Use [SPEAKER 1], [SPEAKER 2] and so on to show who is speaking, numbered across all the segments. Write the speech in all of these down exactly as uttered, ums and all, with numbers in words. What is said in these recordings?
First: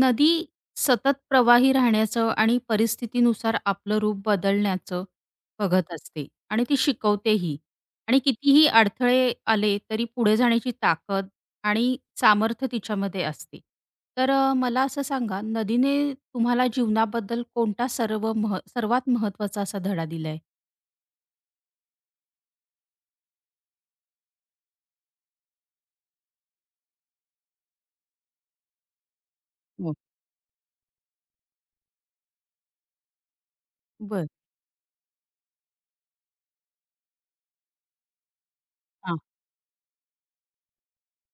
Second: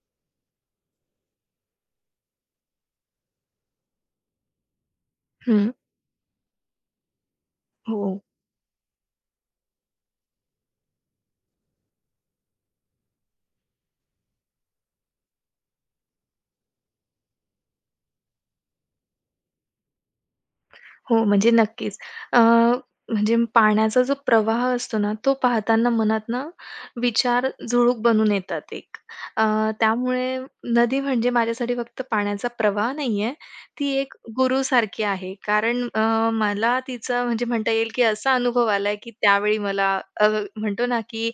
[SPEAKER 1] नदी सतत प्रवाही राहण्याचं आणि परिस्थितीनुसार आपलं रूप बदलण्याचं
[SPEAKER 2] हं.
[SPEAKER 1] बघत असते आणि ती शिकवतेही
[SPEAKER 2] हो,
[SPEAKER 1] आणि कितीही अडथळे आले तरी पुढे जाण्याची ताकद आणि सामर्थ्य तिच्यामध्ये असते. तर अ, मला असं सांगा, नदीने तुम्हाला जीवनाबद्दल कोणता सर्व मह सर्वात महत्त्वाचा असा धडा दिलाय?
[SPEAKER 2] हो. म्हणजे नक्कीच. अ, म्हणजे पाण्याचा जो प्रवाह असतो ना, तो पाहताना मनात ना विचार झुळूक बनून येतात एक. अ,
[SPEAKER 1] हो.
[SPEAKER 2] त्यामुळे नदी म्हणजे माझ्यासाठी फक्त पाण्याचा प्रवाह नाहीये, ती एक
[SPEAKER 1] बरं.
[SPEAKER 2] गुरुसारखी आहे. कारण अ, मला तिचा म्हणजे म्हणता येईल, की असा अनुभव आलाय, की त्यावेळी मला अ, म्हणतो ना, की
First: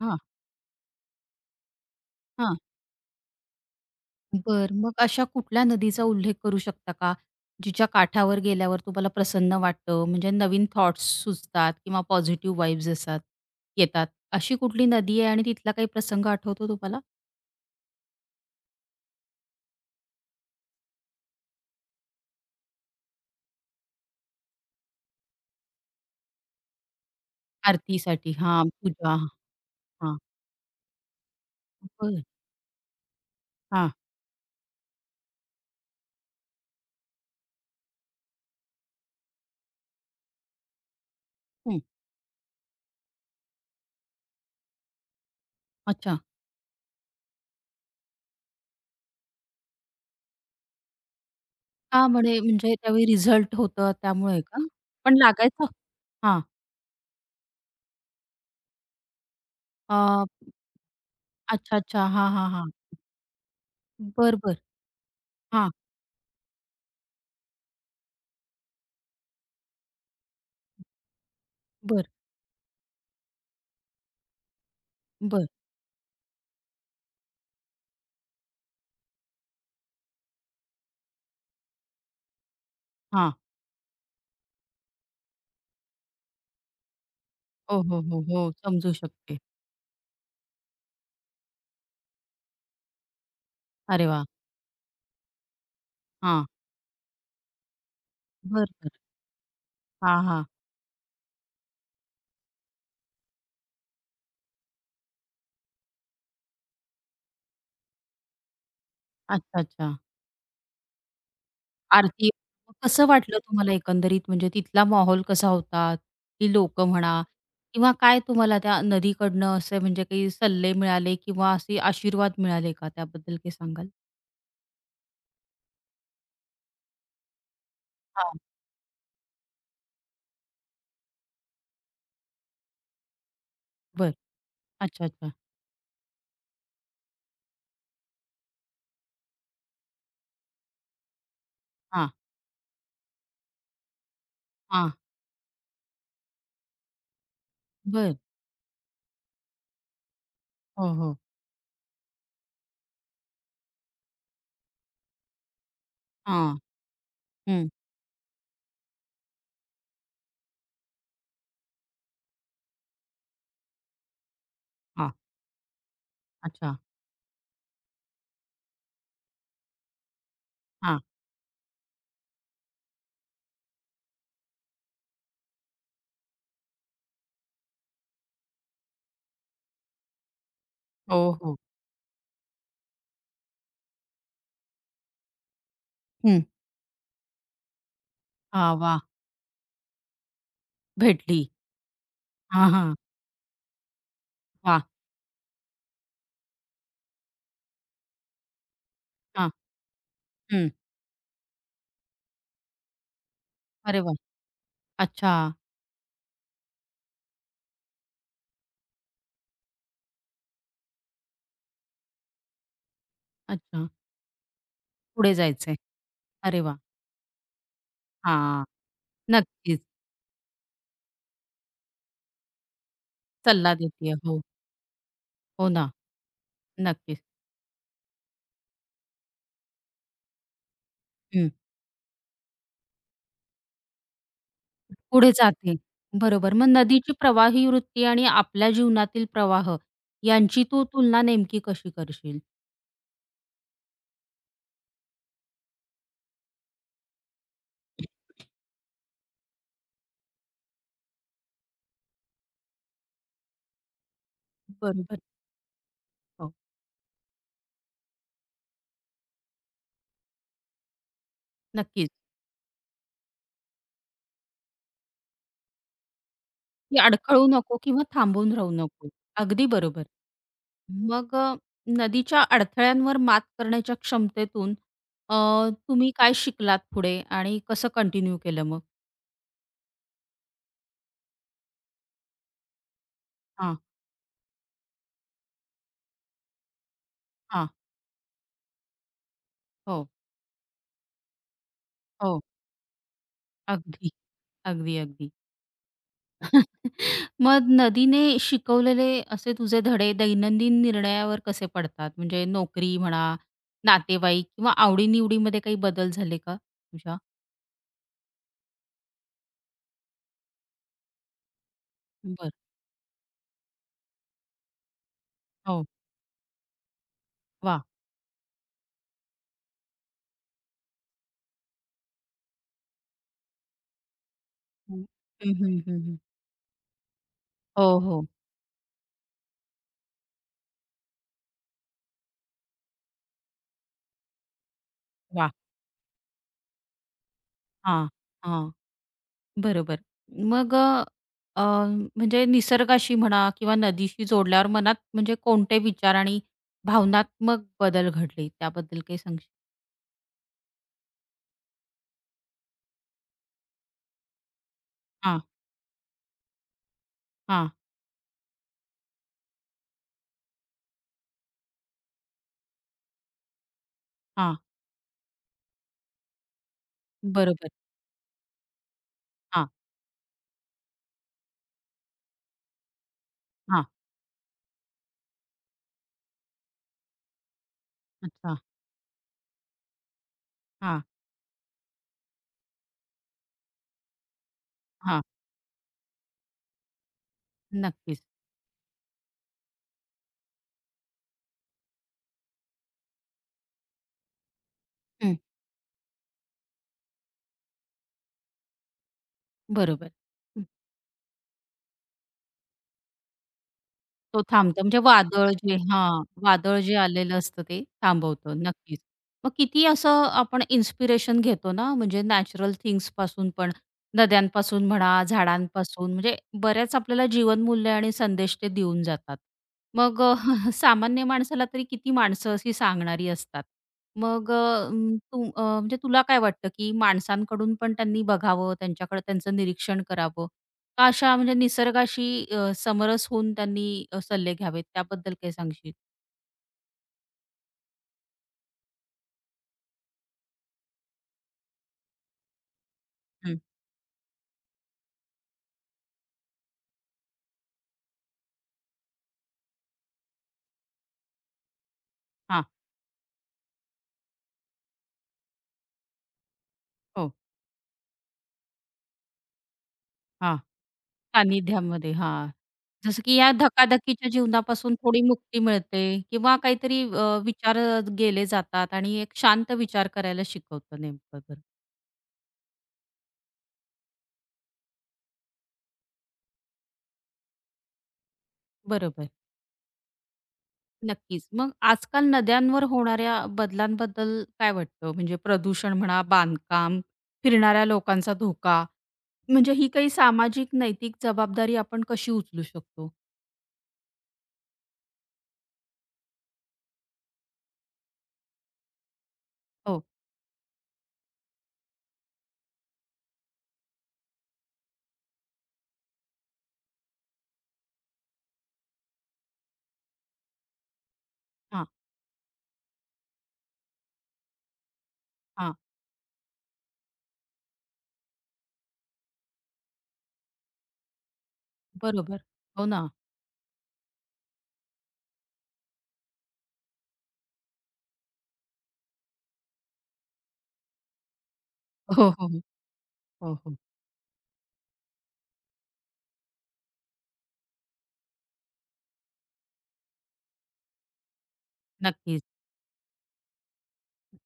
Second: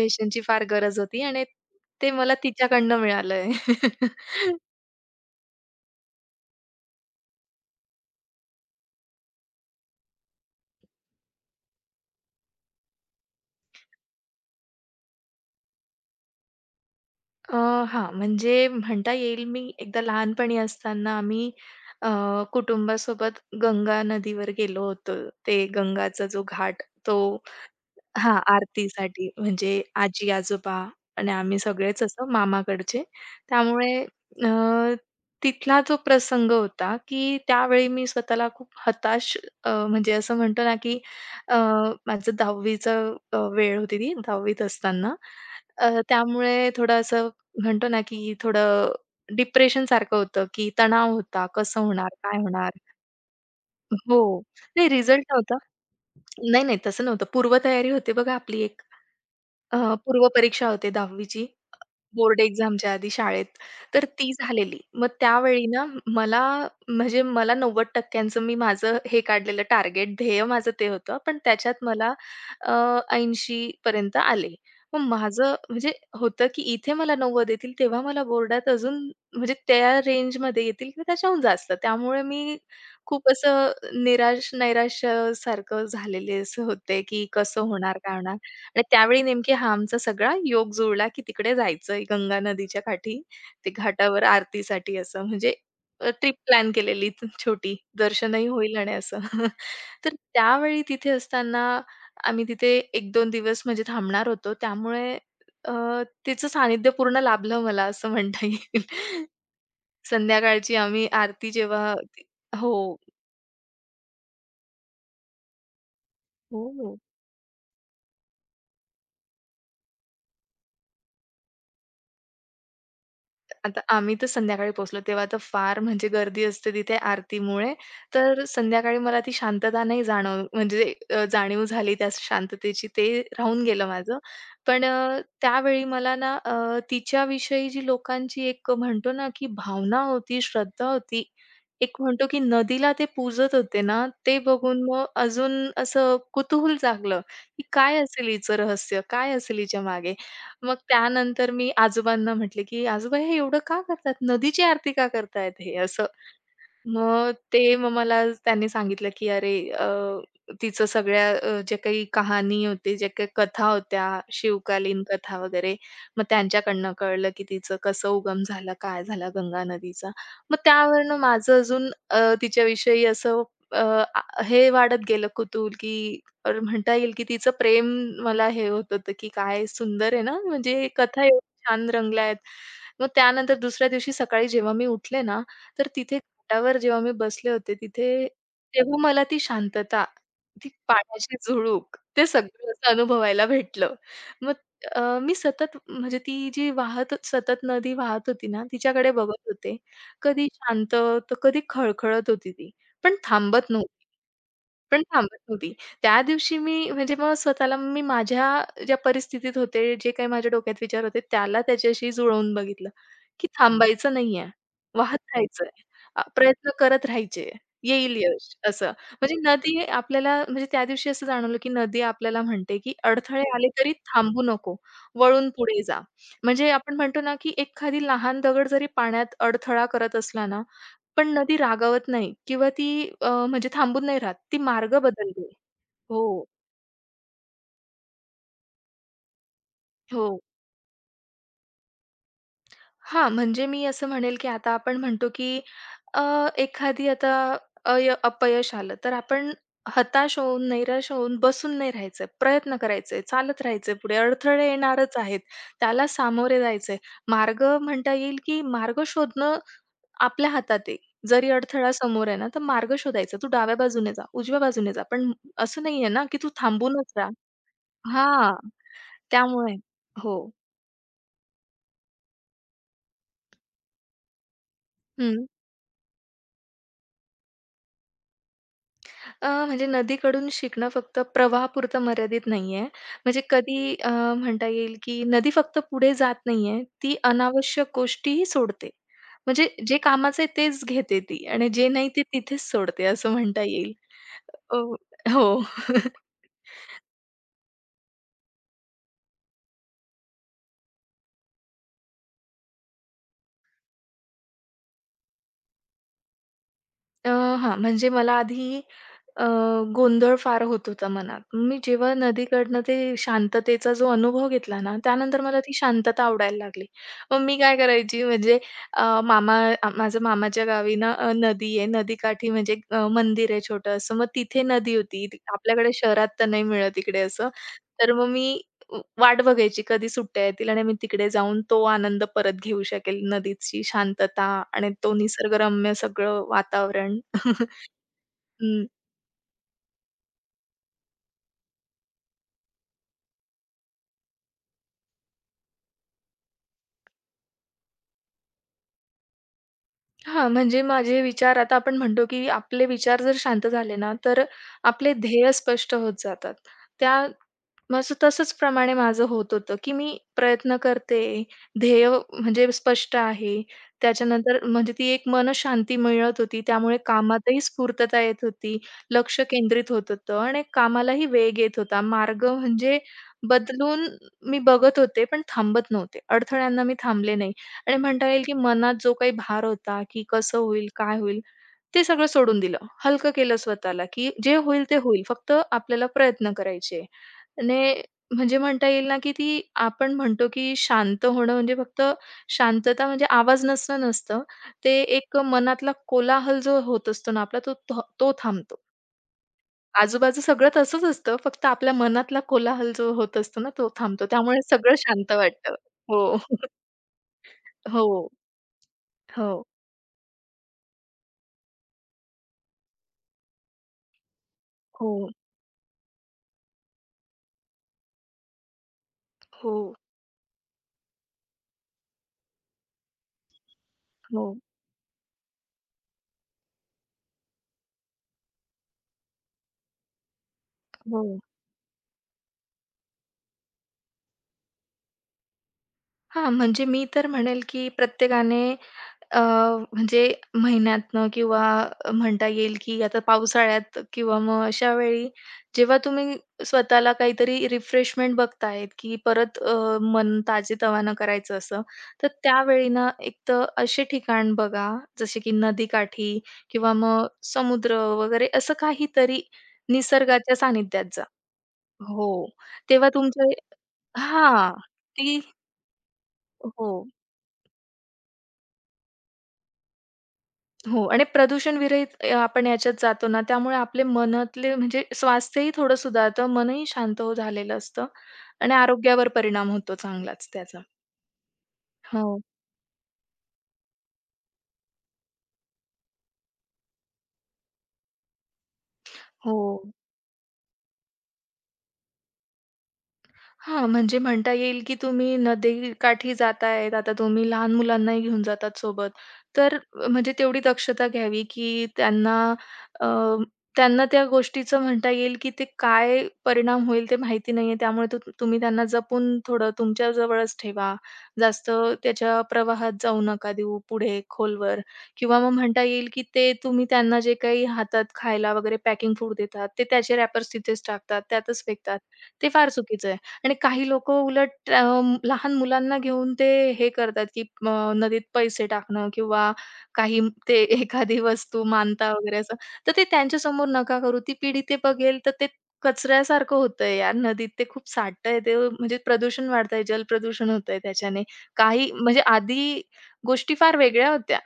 [SPEAKER 1] हां,
[SPEAKER 2] फार गरज होती आणि ते मला
[SPEAKER 1] हां.
[SPEAKER 2] तिच्याकडनं मिळालंय.
[SPEAKER 1] बरं. मग अशा कुठल्या नदीचा उल्लेख करू शकता का? जिच्या काठावर गेल्यावर तुम्हाला प्रसन्न वाटतं, म्हणजे नवीन थॉट्स सुचतात किंवा पॉझिटिव्ह वाइब्स असतात येतात. अशी कुठली नदी आहे आणि तिथला काही प्रसंग आठवतो तुम्हाला?
[SPEAKER 2] अ, हां, म्हणजे म्हणता येईल मी एकदा लहानपणी असताना आम्ही अ, कुटुंबासोबत गंगा नदीवर गेलो होतो. ते गंगाचा जो घाट तो
[SPEAKER 1] आरतीसाठी
[SPEAKER 2] हां,
[SPEAKER 1] हां, पूजा
[SPEAKER 2] आरतीसाठी म्हणजे
[SPEAKER 1] हां.
[SPEAKER 2] आजी-आजोबा आणि आम्ही सगळेच
[SPEAKER 1] बरं.
[SPEAKER 2] असं मामाकडचे.
[SPEAKER 1] हां.
[SPEAKER 2] त्यामुळे अ, तिथला जो प्रसंग होता, की त्यावेळी मी स्वतःला खूप हताश अ, म्हणजे असं म्हणतो ना, की अ,
[SPEAKER 1] हं.
[SPEAKER 2] माझं दहावीचं अ, वेळ होती ती दहावीत असताना. अ,
[SPEAKER 1] अच्छा.
[SPEAKER 2] त्यामुळे थोडं असं म्हणतो ना, की थोडं डिप्रेशनसारखं होतं, की तणाव होता, कसं
[SPEAKER 1] का
[SPEAKER 2] होणार,
[SPEAKER 1] म्हणे
[SPEAKER 2] काय होणार?
[SPEAKER 1] म्हणजे त्यावेळी रिझल्ट होतं
[SPEAKER 2] हो.
[SPEAKER 1] त्यामुळे का?
[SPEAKER 2] नाही
[SPEAKER 1] पण
[SPEAKER 2] रिझल्ट नव्हता.
[SPEAKER 1] लागायचं? हां.
[SPEAKER 2] नाही, नाही तसं नव्हतं. पूर्वतयारी होती बघा आपली एक. अ,
[SPEAKER 1] अ,
[SPEAKER 2] पूर्वपरीक्षा होते दहावी ची
[SPEAKER 1] अच्छा, अच्छा. हां,
[SPEAKER 2] बोर्ड
[SPEAKER 1] हां, हां.
[SPEAKER 2] एक्झामच्या आधी शाळेत. तर ती
[SPEAKER 1] बरं, बरं.
[SPEAKER 2] झालेली. मग त्यावेळी
[SPEAKER 1] हां.
[SPEAKER 2] ना मला म्हणजे मला नव्वद टक्के मी माझं हे काढलेलं टार्गेट ध्येय माझं ते होतं. पण त्याच्यात
[SPEAKER 1] बरं,
[SPEAKER 2] मला अ, ऐंशी पर्यंत आले. मग
[SPEAKER 1] बरं.
[SPEAKER 2] माझं म्हणजे होतं की इथे मला नव्वद येतील तेव्हा मला बोर्डात अजून म्हणजे त्या रेंजमध्ये येतील किंवा त्याच्याहून जास्त. त्यामुळे मी खूप
[SPEAKER 1] हां.
[SPEAKER 2] असं निराश, नैराश्य सारखं झालेले असं होते की कसं
[SPEAKER 1] हो,
[SPEAKER 2] होणार?
[SPEAKER 1] हो,
[SPEAKER 2] काय
[SPEAKER 1] हो,
[SPEAKER 2] होणार?
[SPEAKER 1] हो.
[SPEAKER 2] आणि
[SPEAKER 1] समजू
[SPEAKER 2] त्यावेळी
[SPEAKER 1] शकते.
[SPEAKER 2] नेमकी हा आमचा सगळा योग जुळला, की तिकडे जायचंय गंगा नदीच्या काठी. ते
[SPEAKER 1] अरे
[SPEAKER 2] घाटावर
[SPEAKER 1] वाह!
[SPEAKER 2] आरतीसाठी असं म्हणजे अ, ट्रिप
[SPEAKER 1] हां.
[SPEAKER 2] प्लॅन केलेली त- छोटी. दर्शनही
[SPEAKER 1] बरं,
[SPEAKER 2] होईल आणि
[SPEAKER 1] बरं.
[SPEAKER 2] असं. तर
[SPEAKER 1] हां, हां.
[SPEAKER 2] त्यावेळी तिथे असताना आम्ही तिथे एक दोन दिवस म्हणजे थांबणार होतो. त्यामुळे अ, तिचं सानिध्य पूर्ण लाभलं मला असं म्हणता येईल.
[SPEAKER 1] अच्छा, अच्छा.
[SPEAKER 2] संध्याकाळची आम्ही आरती जेव्हा
[SPEAKER 1] आरती.
[SPEAKER 2] हो,
[SPEAKER 1] मग कसं वाटलं तुम्हाला एकंदरीत म्हणजे तिथला माहोल कसा होता? ती लोकं
[SPEAKER 2] हो.
[SPEAKER 1] म्हणा किंवा काय तुम्हाला त्या नदीकडनं असे म्हणजे काही सल्ले मिळाले किंवा असे आशीर्वाद मिळाले का? त्याबद्दल काही
[SPEAKER 2] आता
[SPEAKER 1] सांगाल?
[SPEAKER 2] आम्ही तर संध्याकाळी पोहोचलो, तेव्हा तर फार म्हणजे गर्दी असते तिथे आरतीमुळे.
[SPEAKER 1] हां.
[SPEAKER 2] तर संध्याकाळी मला ती शांतता नाही जाणव म्हणजे अ, जाणीव झाली त्या शांततेची, ते राहून गेलं
[SPEAKER 1] बरं.
[SPEAKER 2] माझं. पण
[SPEAKER 1] अच्छा,
[SPEAKER 2] अ,
[SPEAKER 1] अच्छा.
[SPEAKER 2] त्यावेळी मला ना अ, तिच्याविषयी जी लोकांची एक म्हणतो ना, की भावना होती, श्रद्धा होती. एक
[SPEAKER 1] हां,
[SPEAKER 2] म्हणतो, की नदीला ते पूजत होते ना, ते बघून
[SPEAKER 1] हां.
[SPEAKER 2] मग अजून असं कुतूहल जागलं, की काय
[SPEAKER 1] बरं.
[SPEAKER 2] असेल हिचं रहस्य? काय असेल हिच्या मागे? मग
[SPEAKER 1] हो, हो.
[SPEAKER 2] त्यानंतर मी आजोबांना म्हटले, की "आजोबा हे एवढं का करतात? नदीची आरती का करतायत हे?" असं.
[SPEAKER 1] हां.
[SPEAKER 2] मग
[SPEAKER 1] हं.
[SPEAKER 2] ते मग मला त्यांनी सांगितलं, की "अरे अ, तिचं सगळ्या अ, जे काही कहाणी होती, जे काही कथा होत्या, शिवकालीन
[SPEAKER 1] हां.
[SPEAKER 2] कथा वगैरे, मग
[SPEAKER 1] अच्छा.
[SPEAKER 2] त्यांच्याकडनं कळलं, की तिचं कसं उगम झाला, काय झाला गंगा नदीचा." मग
[SPEAKER 1] हां.
[SPEAKER 2] त्यावरनं माझं अजून अ, तिच्याविषयी असं अ, आ हे वाढत गेलं कुतूहल, की अ, म्हणता येईल, की तिचं प्रेम मला हे होत होतं, की काय सुंदर आहे ना, म्हणजे
[SPEAKER 1] हो,
[SPEAKER 2] कथा एवढ्या
[SPEAKER 1] हो.
[SPEAKER 2] छान रंगल्या आहेत. मग त्यानंतर दुसऱ्या दिवशी सकाळी जेव्हा मी उठले ना तर तिथे
[SPEAKER 1] हं.
[SPEAKER 2] घाटावर जेव्हा मी बसले होते तिथे,
[SPEAKER 1] हां,
[SPEAKER 2] तेव्हा
[SPEAKER 1] वाह!
[SPEAKER 2] मला ती शांतता, ती पाण्याची
[SPEAKER 1] भेटली.
[SPEAKER 2] झुळूक ते सगळं
[SPEAKER 1] हां,
[SPEAKER 2] असं
[SPEAKER 1] हां.
[SPEAKER 2] अनुभवायला भेटलं. मग
[SPEAKER 1] वाह!
[SPEAKER 2] अ, मी सतत म्हणजे ती जी वाहत सतत नदी वाहत होती ना, तिच्याकडे बघत
[SPEAKER 1] हां.
[SPEAKER 2] होते. कधी
[SPEAKER 1] हं.
[SPEAKER 2] शांत तर कधी खळखळत होती ती, पण थांबत नव्हती.
[SPEAKER 1] अरे वाह!
[SPEAKER 2] पण
[SPEAKER 1] अच्छा,
[SPEAKER 2] थांबत नव्हती. त्या दिवशी मी म्हणजे मग स्वतःला मी माझ्या ज्या परिस्थितीत होते, जे काही माझ्या डोक्यात विचार होते, त्याला त्याच्याशी जुळवून बघितलं, की
[SPEAKER 1] अच्छा.
[SPEAKER 2] थांबायचं नाहीये, वाहत
[SPEAKER 1] पुढे
[SPEAKER 2] राहायचंय,
[SPEAKER 1] जायचंय.
[SPEAKER 2] अ,
[SPEAKER 1] अरे
[SPEAKER 2] प्रयत्न
[SPEAKER 1] वाह!
[SPEAKER 2] करत राहायचे, येईल यश
[SPEAKER 1] हां,
[SPEAKER 2] असं. म्हणजे नदी
[SPEAKER 1] नक्कीच.
[SPEAKER 2] आपल्याला म्हणजे त्या दिवशी असं जाणवलं, की नदी आपल्याला म्हणते, की अडथळे आले
[SPEAKER 1] सल्ला
[SPEAKER 2] तरी
[SPEAKER 1] देते. हो,
[SPEAKER 2] थांबू नको, वळून
[SPEAKER 1] हो
[SPEAKER 2] पुढे
[SPEAKER 1] ना,
[SPEAKER 2] जा. म्हणजे आपण म्हणतो
[SPEAKER 1] नक्कीच.
[SPEAKER 2] ना, की एखादी लहान दगड जरी पाण्यात अडथळा करत असला ना, पण
[SPEAKER 1] हं.
[SPEAKER 2] नदी रागावत नाही किंवा ती अ, म्हणजे थांबून नाही राहत. ती मार्ग
[SPEAKER 1] पुढे
[SPEAKER 2] बदलते.
[SPEAKER 1] जाते.
[SPEAKER 2] हो,
[SPEAKER 1] बरोबर. मग नदीची प्रवाही वृत्ती आणि आपल्या जीवनातील प्रवाह
[SPEAKER 2] हो.
[SPEAKER 1] यांची तू तुलना नेमकी कशी करशील?
[SPEAKER 2] हा, म्हणजे मी असं म्हणेल, की आता आपण म्हणतो, की अ, एखादी आता अय अपयश आलं, तर आपण हताश होऊन, नैराश होऊन बसून नाही राहायचं. प्रयत्न करायचे, चालत राहायचे पुढे. अडथळे येणारच
[SPEAKER 1] बरोबर.
[SPEAKER 2] आहेत, त्याला
[SPEAKER 1] हो,
[SPEAKER 2] सामोरे जायचे. मार्ग म्हणता येईल, की मार्ग शोधणं आपल्या हातात आहे. जरी अडथळा
[SPEAKER 1] नक्कीच.
[SPEAKER 2] समोर आहे ना, तर मार्ग शोधायचा. तू डाव्या बाजूने जा, उजव्या बाजूने जा. पण असं नाहीये ना, की तू
[SPEAKER 1] की
[SPEAKER 2] थांबूनच राहा.
[SPEAKER 1] अडखळू नको किंवा थांबून
[SPEAKER 2] हां,
[SPEAKER 1] राहू नको. अगदी
[SPEAKER 2] त्यामुळे.
[SPEAKER 1] बरोबर.
[SPEAKER 2] हो.
[SPEAKER 1] मग अ, नदीच्या अडथळ्यांवर मात करण्याच्या क्षमतेतून अ,
[SPEAKER 2] हं.
[SPEAKER 1] तुम्ही काय शिकलात पुढे आणि कसं कंटिन्यू केलं मग?
[SPEAKER 2] अ, म्हणजे नदीकडून शिकणं फक्त प्रवाहापुरतं मर्यादित नाहीये. म्हणजे
[SPEAKER 1] हां,
[SPEAKER 2] कधी अ, म्हणता येईल, की नदी फक्त पुढे जात नाहीये, ती
[SPEAKER 1] हां.
[SPEAKER 2] अनावश्यक गोष्टीही सोडते. म्हणजे जे
[SPEAKER 1] हो,
[SPEAKER 2] कामाचं आहे तेच घेते ती आणि जे नाही ते
[SPEAKER 1] हो.
[SPEAKER 2] तिथेच सोडते असं म्हणता येईल.
[SPEAKER 1] अगदी,
[SPEAKER 2] अ,
[SPEAKER 1] अगदी, अगदी.
[SPEAKER 2] हो.
[SPEAKER 1] मग नदीने शिकवलेले असे तुझे धडे दैनंदिन निर्णयावर कसे पडतात? म्हणजे नोकरी म्हणा, नातेवाईक किंवा आवडी-निवडीमध्ये काही बदल झाले का तुझ्या?
[SPEAKER 2] अ, हां, म्हणजे मला आधी अ, गोंधळ फार होत होता मनात. मी जेव्हा
[SPEAKER 1] बरं.
[SPEAKER 2] नदीकडनं ते शांततेचा जो अनुभव घेतला ना, त्यानंतर मला ती
[SPEAKER 1] हो.
[SPEAKER 2] शांतता आवडायला लागली. मग मी काय
[SPEAKER 1] वाह!
[SPEAKER 2] करायची म्हणजे अ, मामा अ, माझ्या मामाच्या गावी ना अ, नदी आहे. नदीकाठी म्हणजे अ, मंदिर आहे छोटं असं. मग तिथे नदी
[SPEAKER 1] हं.
[SPEAKER 2] होती. ती-
[SPEAKER 1] हं, हं,
[SPEAKER 2] आपल्याकडे
[SPEAKER 1] हं,
[SPEAKER 2] शहरात तर नाही मिळत इकडे असं.
[SPEAKER 1] हो,
[SPEAKER 2] तर
[SPEAKER 1] हो.
[SPEAKER 2] मग मी व वाट बघायची कधी सुट्ट्या येतील आणि मी तिकडे जाऊन तो आनंद परत घेऊ शकेल. नदीची शांतता आणि तो
[SPEAKER 1] वाह!
[SPEAKER 2] निसर्गरम्य सगळं वातावरण.
[SPEAKER 1] हां, हां.
[SPEAKER 2] हं.
[SPEAKER 1] बरोबर. मग अ, अ, म्हणजे निसर्गाशी म्हणा किंवा नदीशी जोडल्यावर मनात म्हणजे कोणते विचार आणि भावनात्मक बदल घडले? त्याबद्दल काही सांगशील?
[SPEAKER 2] हां, म्हणजे माझे विचार आता आपण म्हणतो, की आपले विचार जर शांत झाले ना, तर आपले
[SPEAKER 1] हां,
[SPEAKER 2] ध्येय स्पष्ट होत जातात. त्या
[SPEAKER 1] हां,
[SPEAKER 2] माझं तसंच प्रमाणे माझं होत होतं, की मी प्रयत्न करते, ध्येय म्हणजे स्पष्ट आहे.
[SPEAKER 1] हां.
[SPEAKER 2] त्याच्यानंतर म्हणजे ती एक मनःशांती मिळत होती. त्यामुळे कामातही
[SPEAKER 1] बरोबर.
[SPEAKER 2] स्फूर्तता येत होती, लक्ष
[SPEAKER 1] हां,
[SPEAKER 2] केंद्रित होत होतं आणि कामालाही वेग येत होता. मार्ग म्हणजे
[SPEAKER 1] हां.
[SPEAKER 2] बदलून मी बघत होते, पण थांबत नव्हते. अडथळ्यांना मी थांबले नाही. आणि म्हणता येईल की
[SPEAKER 1] अच्छा.
[SPEAKER 2] मनात जो काही भार होता, की कसं होईल,
[SPEAKER 1] हां.
[SPEAKER 2] काय होईल, ते सगळं सोडून दिलं. हलकं केलं स्वतःला, की जे होईल ते होईल.
[SPEAKER 1] हां,
[SPEAKER 2] फक्त आपल्याला प्रयत्न करायचे. आणि
[SPEAKER 1] नक्कीच.
[SPEAKER 2] म्हणजे म्हणता येईल ना, की ती आपण म्हणतो की शांत होणं म्हणजे फक्त शांतता म्हणजे आवाज नसणं नसतं. ते एक
[SPEAKER 1] हं,
[SPEAKER 2] मनातला कोलाहल जो होत असतो ना आपला, तो थ तो थांबतो.
[SPEAKER 1] बरोबर.
[SPEAKER 2] आजूबाजू
[SPEAKER 1] हं.
[SPEAKER 2] सगळं तसंच असतं, फक्त आपल्या मनातला कोलाहल जो होत असतो ना, तो थांबतो.
[SPEAKER 1] तो
[SPEAKER 2] त्यामुळे
[SPEAKER 1] थांबतो.
[SPEAKER 2] सगळं
[SPEAKER 1] म्हणजे
[SPEAKER 2] शांत
[SPEAKER 1] वादळ
[SPEAKER 2] वाटतं.
[SPEAKER 1] जे हां,
[SPEAKER 2] हो.
[SPEAKER 1] वादळ जे आलेलं असतं ते
[SPEAKER 2] हो.
[SPEAKER 1] थांबवतं. नक्कीच.
[SPEAKER 2] हो.
[SPEAKER 1] मग किती असं आपण इन्स्पिरेशन घेतो ना, म्हणजे नॅचरल थिंग्सपासून पण, नद्यांपासून
[SPEAKER 2] हो.
[SPEAKER 1] म्हणा, झाडांपासून म्हणजे बऱ्याच आपल्याला जीवनमूल्य आणि संदेश ते देऊन जातात.
[SPEAKER 2] हो,
[SPEAKER 1] मग अ, सामान्य माणसाला तरी किती माणसं अशी सांगणारी असतात.
[SPEAKER 2] हो,
[SPEAKER 1] मग अ, म, तू अ, म्हणजे तुला काय वाटतं, की माणसांकडून पण त्यांनी बघावं, त्यांच्याकडे त्यांचं निरीक्षण करावं अशा
[SPEAKER 2] हो.
[SPEAKER 1] म्हणजे निसर्गाशी अ, समरस होऊन त्यांनी अ, सल्ले घ्यावेत त्याबद्दल काय सांगशील?
[SPEAKER 2] हां, म्हणजे मी तर म्हणेल, की प्रत्येकाने अ, म्हणजे महिन्यातनं किंवा म्हणता येईल, की आता
[SPEAKER 1] हं.
[SPEAKER 2] पावसाळ्यात किंवा मग अशा वेळी जेव्हा तुम्ही स्वतःला काहीतरी रिफ्रेशमेंट बघताय, की परत अ, मन ताजेतवानं करायचं असं, तर
[SPEAKER 1] हां.
[SPEAKER 2] त्यावेळी ना एक तर असे ठिकाण बघा, जसे की नदीकाठी किंवा मग
[SPEAKER 1] हो.
[SPEAKER 2] समुद्र वगैरे असं काहीतरी निसर्गाच्या
[SPEAKER 1] हां.
[SPEAKER 2] सानिध्यात जा.
[SPEAKER 1] सानिध्यामध्ये
[SPEAKER 2] हो,
[SPEAKER 1] हां.
[SPEAKER 2] तेव्हा
[SPEAKER 1] जसं की या
[SPEAKER 2] तुमचे
[SPEAKER 1] धकाधकीच्या
[SPEAKER 2] हां,
[SPEAKER 1] जीवनापासून थोडी
[SPEAKER 2] ती
[SPEAKER 1] मुक्ती मिळते किंवा
[SPEAKER 2] हो,
[SPEAKER 1] काहीतरी अ, विचार अ, गेले जातात आणि एक शांत विचार करायला
[SPEAKER 2] हो.
[SPEAKER 1] शिकवतं
[SPEAKER 2] आणि
[SPEAKER 1] नेमकं तर.
[SPEAKER 2] प्रदूषणविरहित अ, आपण याच्यात जातो ना, त्यामुळे आपले मनातले म्हणजे स्वास्थ्यही थोडं सुधारतं, मनही शांत हो झालेलं असतं आणि आरोग्यावर
[SPEAKER 1] बरोबर.
[SPEAKER 2] परिणाम होतो चांगलाच त्याचा.
[SPEAKER 1] नक्कीच. मग आजकाल
[SPEAKER 2] हो,
[SPEAKER 1] नद्यांवर होणाऱ्या बदलांबद्दल काय वाटतं? म्हणजे प्रदूषण म्हणा, बांधकाम, फिरणाऱ्या लोकांचा धोका,
[SPEAKER 2] हो.
[SPEAKER 1] म्हणजे ही काही सामाजिक नैतिक जबाबदारी आपण कशी उचलू शकतो?
[SPEAKER 2] हां, म्हणजे म्हणता येईल, की तुम्ही नदीकाठी जातायत, आता तुम्ही लहान मुलांनाही घेऊन जातात सोबत. तर
[SPEAKER 1] हो.
[SPEAKER 2] अ, म्हणजे तेवढी दक्षता घ्यावी, की त्यांना अ, त्यांना त्या गोष्टीचं म्हणता येईल, की ते काय परिणाम होईल ते माहिती नाहीये. त्यामुळे तू तुम्ही त्यांना जपून थोडं तुमच्या जवळच ठेवा. जास्त
[SPEAKER 1] हां,
[SPEAKER 2] त्याच्या प्रवाहात जाऊ नका देऊ पुढे खोलवर किंवा मग
[SPEAKER 1] हां.
[SPEAKER 2] म्हणता येईल, की ते तुम्ही त्यांना जे काही हातात खायला वगैरे पॅकिंग फूड देतात, ते त्याचे रॅपर्स तिथेच टाकतात, त्यातच फेकतात.
[SPEAKER 1] बरोबर.
[SPEAKER 2] ते फार
[SPEAKER 1] हो ना.
[SPEAKER 2] चुकीचं आहे. आणि काही लोकं उलट अ, लहान मुलांना घेऊन ते हे करतात, की अ, नदीत पैसे टाकणं किंवा काही म- ते एखादी वस्तू मानता
[SPEAKER 1] हो,
[SPEAKER 2] वगैरे
[SPEAKER 1] हो,
[SPEAKER 2] असं.
[SPEAKER 1] हो.
[SPEAKER 2] तर ते
[SPEAKER 1] हो,
[SPEAKER 2] त्यांच्यासमोर
[SPEAKER 1] हो.
[SPEAKER 2] नका करू. ती पिढी ते बघेल तर ते कचऱ्यासारखं होतंय यार नदीत ते खूप साठतंय ते म्हणजे प्रदूषण वाढतंय, जलप्रदूषण होतंय त्याच्याने. काही म्हणजे
[SPEAKER 1] नक्कीच.
[SPEAKER 2] आधी गोष्टी फार वेगळ्या होत्या.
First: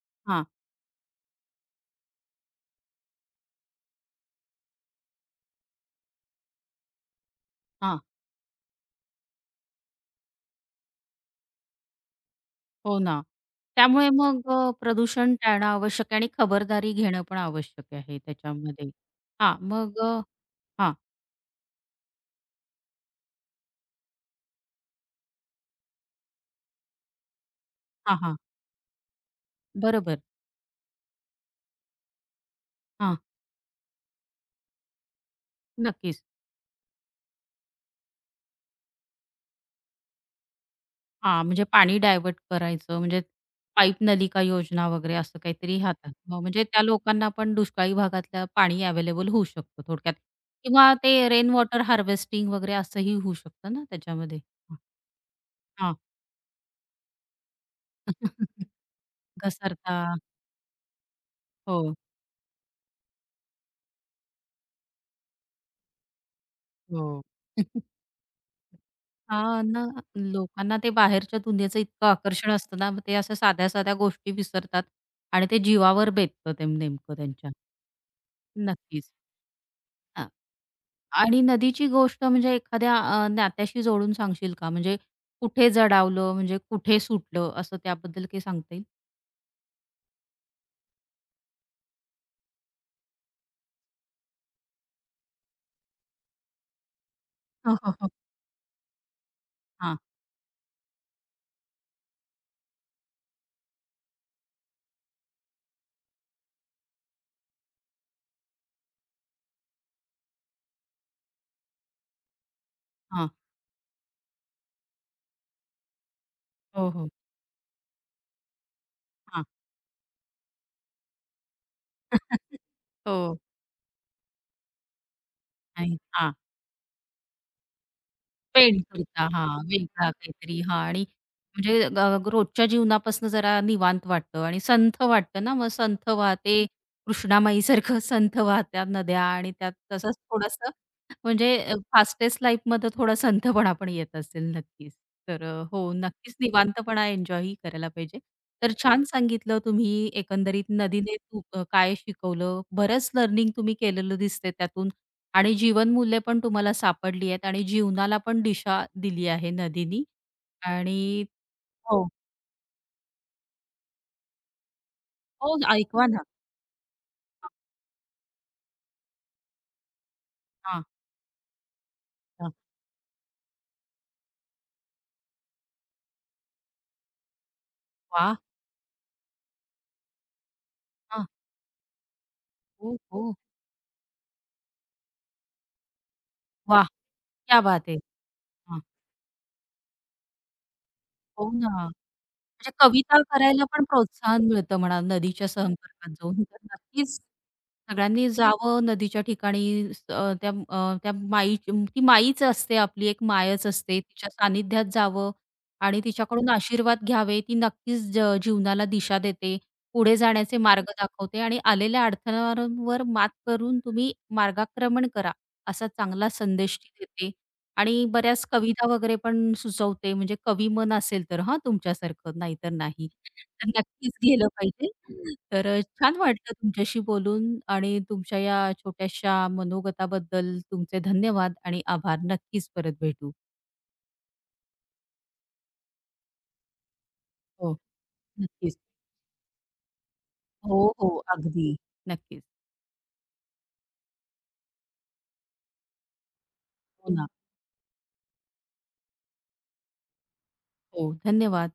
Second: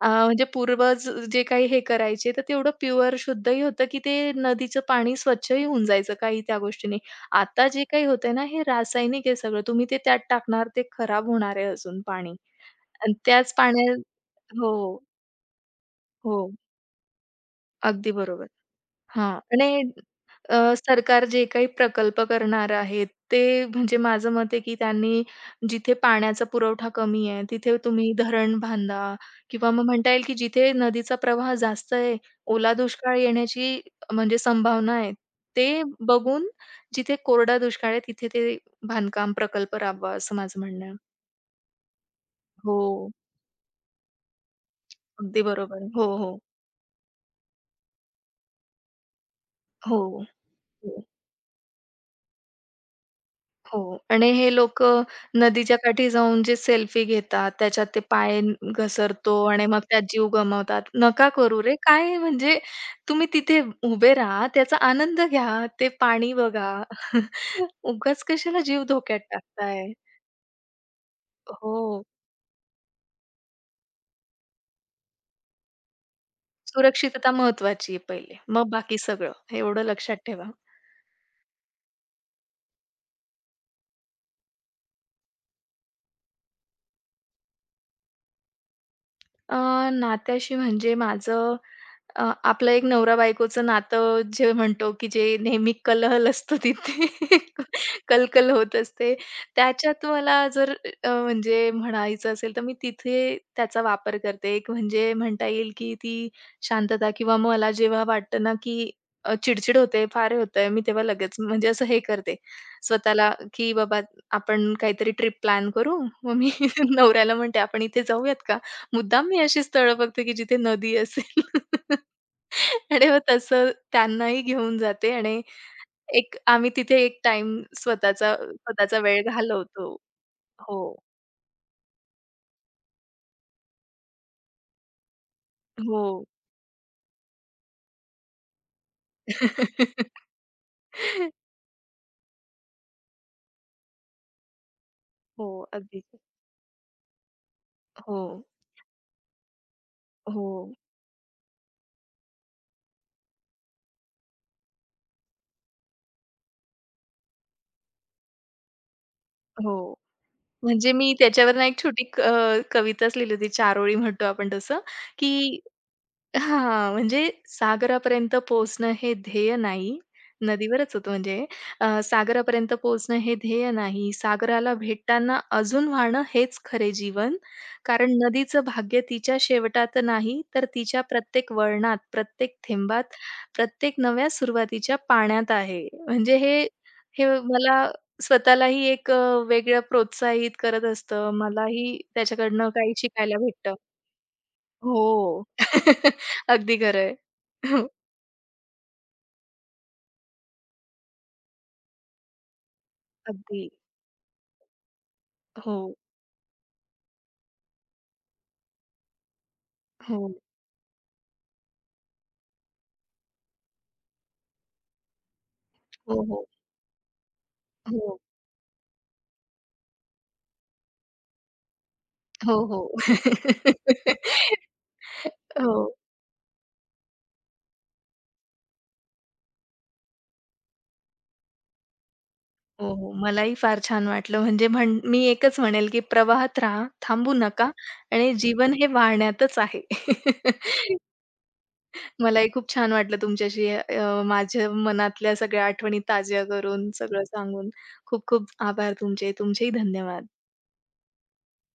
[SPEAKER 2] अ, म्हणजे
[SPEAKER 1] हां,
[SPEAKER 2] पूर्वज जे काही हे करायचे तर तेवढं प्युअर शुद्धही होतं, की ते नदीचं पाणी स्वच्छही होऊन जायचं काही त्या गोष्टीने. आता जे
[SPEAKER 1] हां.
[SPEAKER 2] काही होतंय ना, हे रासायनिक आहे सगळं. तुम्ही ते त्यात टाकणार, ते खराब होणार आहे अजून पाणी
[SPEAKER 1] हो
[SPEAKER 2] आणि
[SPEAKER 1] ना.
[SPEAKER 2] त्याच पाण्यात
[SPEAKER 1] त्यामुळे मग अ,
[SPEAKER 2] हो,
[SPEAKER 1] प्रदूषण टाळणं आवश्यक आहे आणि
[SPEAKER 2] हो.
[SPEAKER 1] खबरदारी घेणं पण आवश्यक
[SPEAKER 2] अगदी
[SPEAKER 1] आहे
[SPEAKER 2] बरोबर.
[SPEAKER 1] त्याच्यामध्ये.
[SPEAKER 2] हां
[SPEAKER 1] हां,
[SPEAKER 2] आणि
[SPEAKER 1] मग अ,
[SPEAKER 2] अ,
[SPEAKER 1] हां,
[SPEAKER 2] सरकार जे काही प्रकल्प करणार आहेत, ते म्हणजे माझं मत आहे, की त्यांनी जिथे पाण्याचा पुरवठा कमी आहे, तिथे तुम्ही
[SPEAKER 1] हां, हां.
[SPEAKER 2] धरण बांधा किंवा मग म्हणता
[SPEAKER 1] बरोबर.
[SPEAKER 2] येईल, की जिथे नदीचा प्रवाह जास्त आहे, ओला
[SPEAKER 1] हां,
[SPEAKER 2] दुष्काळ येण्याची म्हणजे संभावना आहे. ते
[SPEAKER 1] नक्कीच.
[SPEAKER 2] बघून जिथे कोरडा दुष्काळ आहे, तिथे ते बांधकाम प्रकल्प राबवा, असं माझं म्हणणं आहे.
[SPEAKER 1] हां, म्हणजे पाणी डायव्हर्ट करायचं
[SPEAKER 2] हो,
[SPEAKER 1] म्हणजे पाईप नलिका योजना वगैरे असं
[SPEAKER 2] अगदी
[SPEAKER 1] काहीतरी
[SPEAKER 2] बरोबर. हो,
[SPEAKER 1] हातात
[SPEAKER 2] हो.
[SPEAKER 1] मग म्हणजे त्या लोकांना पण दुष्काळी भागातलं पाणी अवेलेबल होऊ शकतं
[SPEAKER 2] हो.
[SPEAKER 1] थोडक्यात किंवा
[SPEAKER 2] हो.
[SPEAKER 1] ते रेन वॉटर हार्वेस्टिंग वगैरे असंही होऊ शकतं
[SPEAKER 2] हो.
[SPEAKER 1] ना
[SPEAKER 2] आणि
[SPEAKER 1] त्याच्यामध्ये?
[SPEAKER 2] हे लोकं नदीच्या
[SPEAKER 1] हां.
[SPEAKER 2] काठी जाऊन जे सेल्फी घेतात, त्याच्यात ते पाय न- घसरतो आणि मग
[SPEAKER 1] घसरता.
[SPEAKER 2] त्यात जीव गमावतात. नका करू रे!
[SPEAKER 1] हो,
[SPEAKER 2] काय म्हणजे तुम्ही तिथे उभे राहा, त्याचा आनंद घ्या, ते पाणी बघा.
[SPEAKER 1] हो.
[SPEAKER 2] उगाच कशाला जीव धोक्यात
[SPEAKER 1] हां ना,
[SPEAKER 2] टाकताय?
[SPEAKER 1] लोकांना ते बाहेरच्या दुनियेचं
[SPEAKER 2] हो.
[SPEAKER 1] इतकं आकर्षण असतं ना, मग ते अशा साध्या-साध्या गोष्टी विसरतात आणि ते जीवावर बेततं ते नेमकं
[SPEAKER 2] सुरक्षितता
[SPEAKER 1] त्यांच्या.
[SPEAKER 2] महत्त्वाची आहे पहिले, मग बाकी
[SPEAKER 1] नक्कीच.
[SPEAKER 2] सगळं. एवढं लक्षात
[SPEAKER 1] हां.
[SPEAKER 2] ठेवा.
[SPEAKER 1] आणि नदीची गोष्ट म्हणजे एखाद्या अ, नात्याशी जोडून सांगशील का? म्हणजे कुठे जडावलं, म्हणजे कुठे सुटलं असं त्याबद्दल काही सांगता येईल?
[SPEAKER 2] अ, नात्याशी म्हणजे माझं अ, आपलं एक नवरा-बायकोचं नातं जे म्हणतो, की जे नेहमी कलहल असतो तिथे
[SPEAKER 1] हो, हो, हो.
[SPEAKER 2] कलकल होत असते.
[SPEAKER 1] हां,
[SPEAKER 2] त्याच्यात मला जर अ, म्हणजे म्हणायचं असेल, तर मी तिथे त्याचा वापर करते. एक म्हणजे म्हणता येईल, की ती शांतता किंवा मला जेव्हा वाटतं ना, की अ, चिडचिड होते, फार होतंय, मी तेव्हा लगेच म्हणजे असं हे करते
[SPEAKER 1] हां.
[SPEAKER 2] स्वतःला, की "बाबा आपण काहीतरी ट्रिप प्लॅन करू." मग मी
[SPEAKER 1] हो, हो.
[SPEAKER 2] नवऱ्याला म्हणते, "आपण इथे जाऊयात का?" मुद्दाम मी
[SPEAKER 1] हां.
[SPEAKER 2] अशी स्थळं बघते, की जिथे नदी असेल. आणि मग
[SPEAKER 1] हो.
[SPEAKER 2] तसं त्यांनाही घेऊन जाते आणि
[SPEAKER 1] आणि
[SPEAKER 2] एक आम्ही तिथे एक टाइम स्वतःचा
[SPEAKER 1] पेंट
[SPEAKER 2] स्वतःचा वेळ
[SPEAKER 1] करता. हां,
[SPEAKER 2] घालवतो.
[SPEAKER 1] वेगळा काहीतरी हां
[SPEAKER 2] हो,
[SPEAKER 1] आणि म्हणजे ग रोजच्या जीवनापासून जरा निवांत वाटतं आणि संथ वाटतं ना, मग
[SPEAKER 2] हो.
[SPEAKER 1] संथ वाहते कृष्णामाईसारखं संथ वाहत्या नद्या आणि त्यात तसंच थोडंसं म्हणजे अ, फास्टेस्ट लाईफमध्ये थोडा संथपणा पण येत असेल नक्कीच. तर
[SPEAKER 2] हो,
[SPEAKER 1] अ, हो,
[SPEAKER 2] अगदी.
[SPEAKER 1] नक्कीच निवांतपणा एन्जॉयही करायला पाहिजे.
[SPEAKER 2] हो,
[SPEAKER 1] तर छान सांगितलं तुम्ही
[SPEAKER 2] हो,
[SPEAKER 1] एकंदरीत नदीने तू अ, काय शिकवलं? बरंच लर्निंग तुम्ही केलेलं दिसतंय त्यातून. आणि जीवनमूल्य पण तुम्हाला सापडली आहेत आणि जीवनाला पण दिशा दिली आहे
[SPEAKER 2] हो.
[SPEAKER 1] नदीनी
[SPEAKER 2] म्हणजे मी
[SPEAKER 1] आणि
[SPEAKER 2] त्याच्यावरनं एक छोटी
[SPEAKER 1] हो,
[SPEAKER 2] क अ, कविताच लिहिली होती. चारोळी म्हणतो आपण तसं,
[SPEAKER 1] हो,
[SPEAKER 2] की
[SPEAKER 1] ऐकवा ना.
[SPEAKER 2] हां, म्हणजे सागरापर्यंत पोहोचणं हे ध्येय नाही.
[SPEAKER 1] हां,
[SPEAKER 2] नदीवरच होतं म्हणजे अ,
[SPEAKER 1] हां.
[SPEAKER 2] सागरापर्यंत पोहोचणं हे ध्येय नाही. सागराला भेटताना अजून वाहणं हेच खरे जीवन. कारण
[SPEAKER 1] वाह!
[SPEAKER 2] नदीचं भाग्य तिच्या शेवटात नाही, तर तिच्या
[SPEAKER 1] हां.
[SPEAKER 2] प्रत्येक वळणात, प्रत्येक
[SPEAKER 1] हो,
[SPEAKER 2] थेंबात,
[SPEAKER 1] हो.
[SPEAKER 2] प्रत्येक नव्या सुरुवातीच्या पाण्यात आहे. म्हणजे हे
[SPEAKER 1] वाह!
[SPEAKER 2] हे
[SPEAKER 1] क्या
[SPEAKER 2] मला
[SPEAKER 1] बात है! हां.
[SPEAKER 2] स्वतःलाही एक अ, वेगळं प्रोत्साहित करत असतं.
[SPEAKER 1] हो ना.
[SPEAKER 2] मलाही त्याच्याकडनं
[SPEAKER 1] म्हणजे
[SPEAKER 2] काही
[SPEAKER 1] कविता
[SPEAKER 2] शिकायला
[SPEAKER 1] करायला
[SPEAKER 2] भेटतं.
[SPEAKER 1] पण प्रोत्साहन मिळतं म्हणा
[SPEAKER 2] हो.
[SPEAKER 1] नदीच्या संपर्कात जाऊन. तर
[SPEAKER 2] अगदी खरं
[SPEAKER 1] नक्कीच
[SPEAKER 2] हो.
[SPEAKER 1] सगळ्यांनी जावं नदीच्या ठिकाणी स अ, त्या अ, त्या माईची ती माईच असते आपली एक
[SPEAKER 2] अगदी.
[SPEAKER 1] मायच असते. तिच्या सानिध्यात जावं
[SPEAKER 2] हो,
[SPEAKER 1] आणि तिच्याकडून आशीर्वाद घ्यावे. ती नक्कीच ज जीवनाला दिशा देते. पुढे
[SPEAKER 2] हो,
[SPEAKER 1] जाण्याचे मार्ग दाखवते आणि आलेल्या अडथळ्यांवर मात करून तुम्ही मार्गाक्रमण करा, असा
[SPEAKER 2] हो,
[SPEAKER 1] चांगला
[SPEAKER 2] हो,
[SPEAKER 1] संदेश ती देते. आणि
[SPEAKER 2] हो,
[SPEAKER 1] बऱ्याच कविता वगैरे पण सुचवते म्हणजे कवी मन असेल तर हां, तुमच्यासारखं
[SPEAKER 2] हो,
[SPEAKER 1] नाहीतर
[SPEAKER 2] हो.
[SPEAKER 1] नाही. तर नक्कीच गेलं पाहिजे. तर
[SPEAKER 2] हो,
[SPEAKER 1] अ,
[SPEAKER 2] हो,
[SPEAKER 1] छान वाटलं तुमच्याशी बोलून आणि तुमच्या या छोट्याशा मनोगताबद्दल तुमचे धन्यवाद आणि आभार. नक्कीच परत
[SPEAKER 2] हो.
[SPEAKER 1] भेटू.
[SPEAKER 2] मलाही फार छान वाटलं. म्हणजे म्हण मी एकच म्हणेल, की प्रवाहात राहा, थांबू नका
[SPEAKER 1] हो,
[SPEAKER 2] आणि जीवन
[SPEAKER 1] नक्कीच.
[SPEAKER 2] हे वाहण्यातच आहे.
[SPEAKER 1] हो, हो. अगदी. नक्कीच.
[SPEAKER 2] मलाही खूप छान वाटलं तुमच्याशी अ, माझ्या मनातल्या सगळ्या आठवणी ताज्या करून,
[SPEAKER 1] हो
[SPEAKER 2] सगळं
[SPEAKER 1] ना.
[SPEAKER 2] सांगून. खूप खूप आभार तुमचे. तुमचेही धन्यवाद.
[SPEAKER 1] हो, धन्यवाद.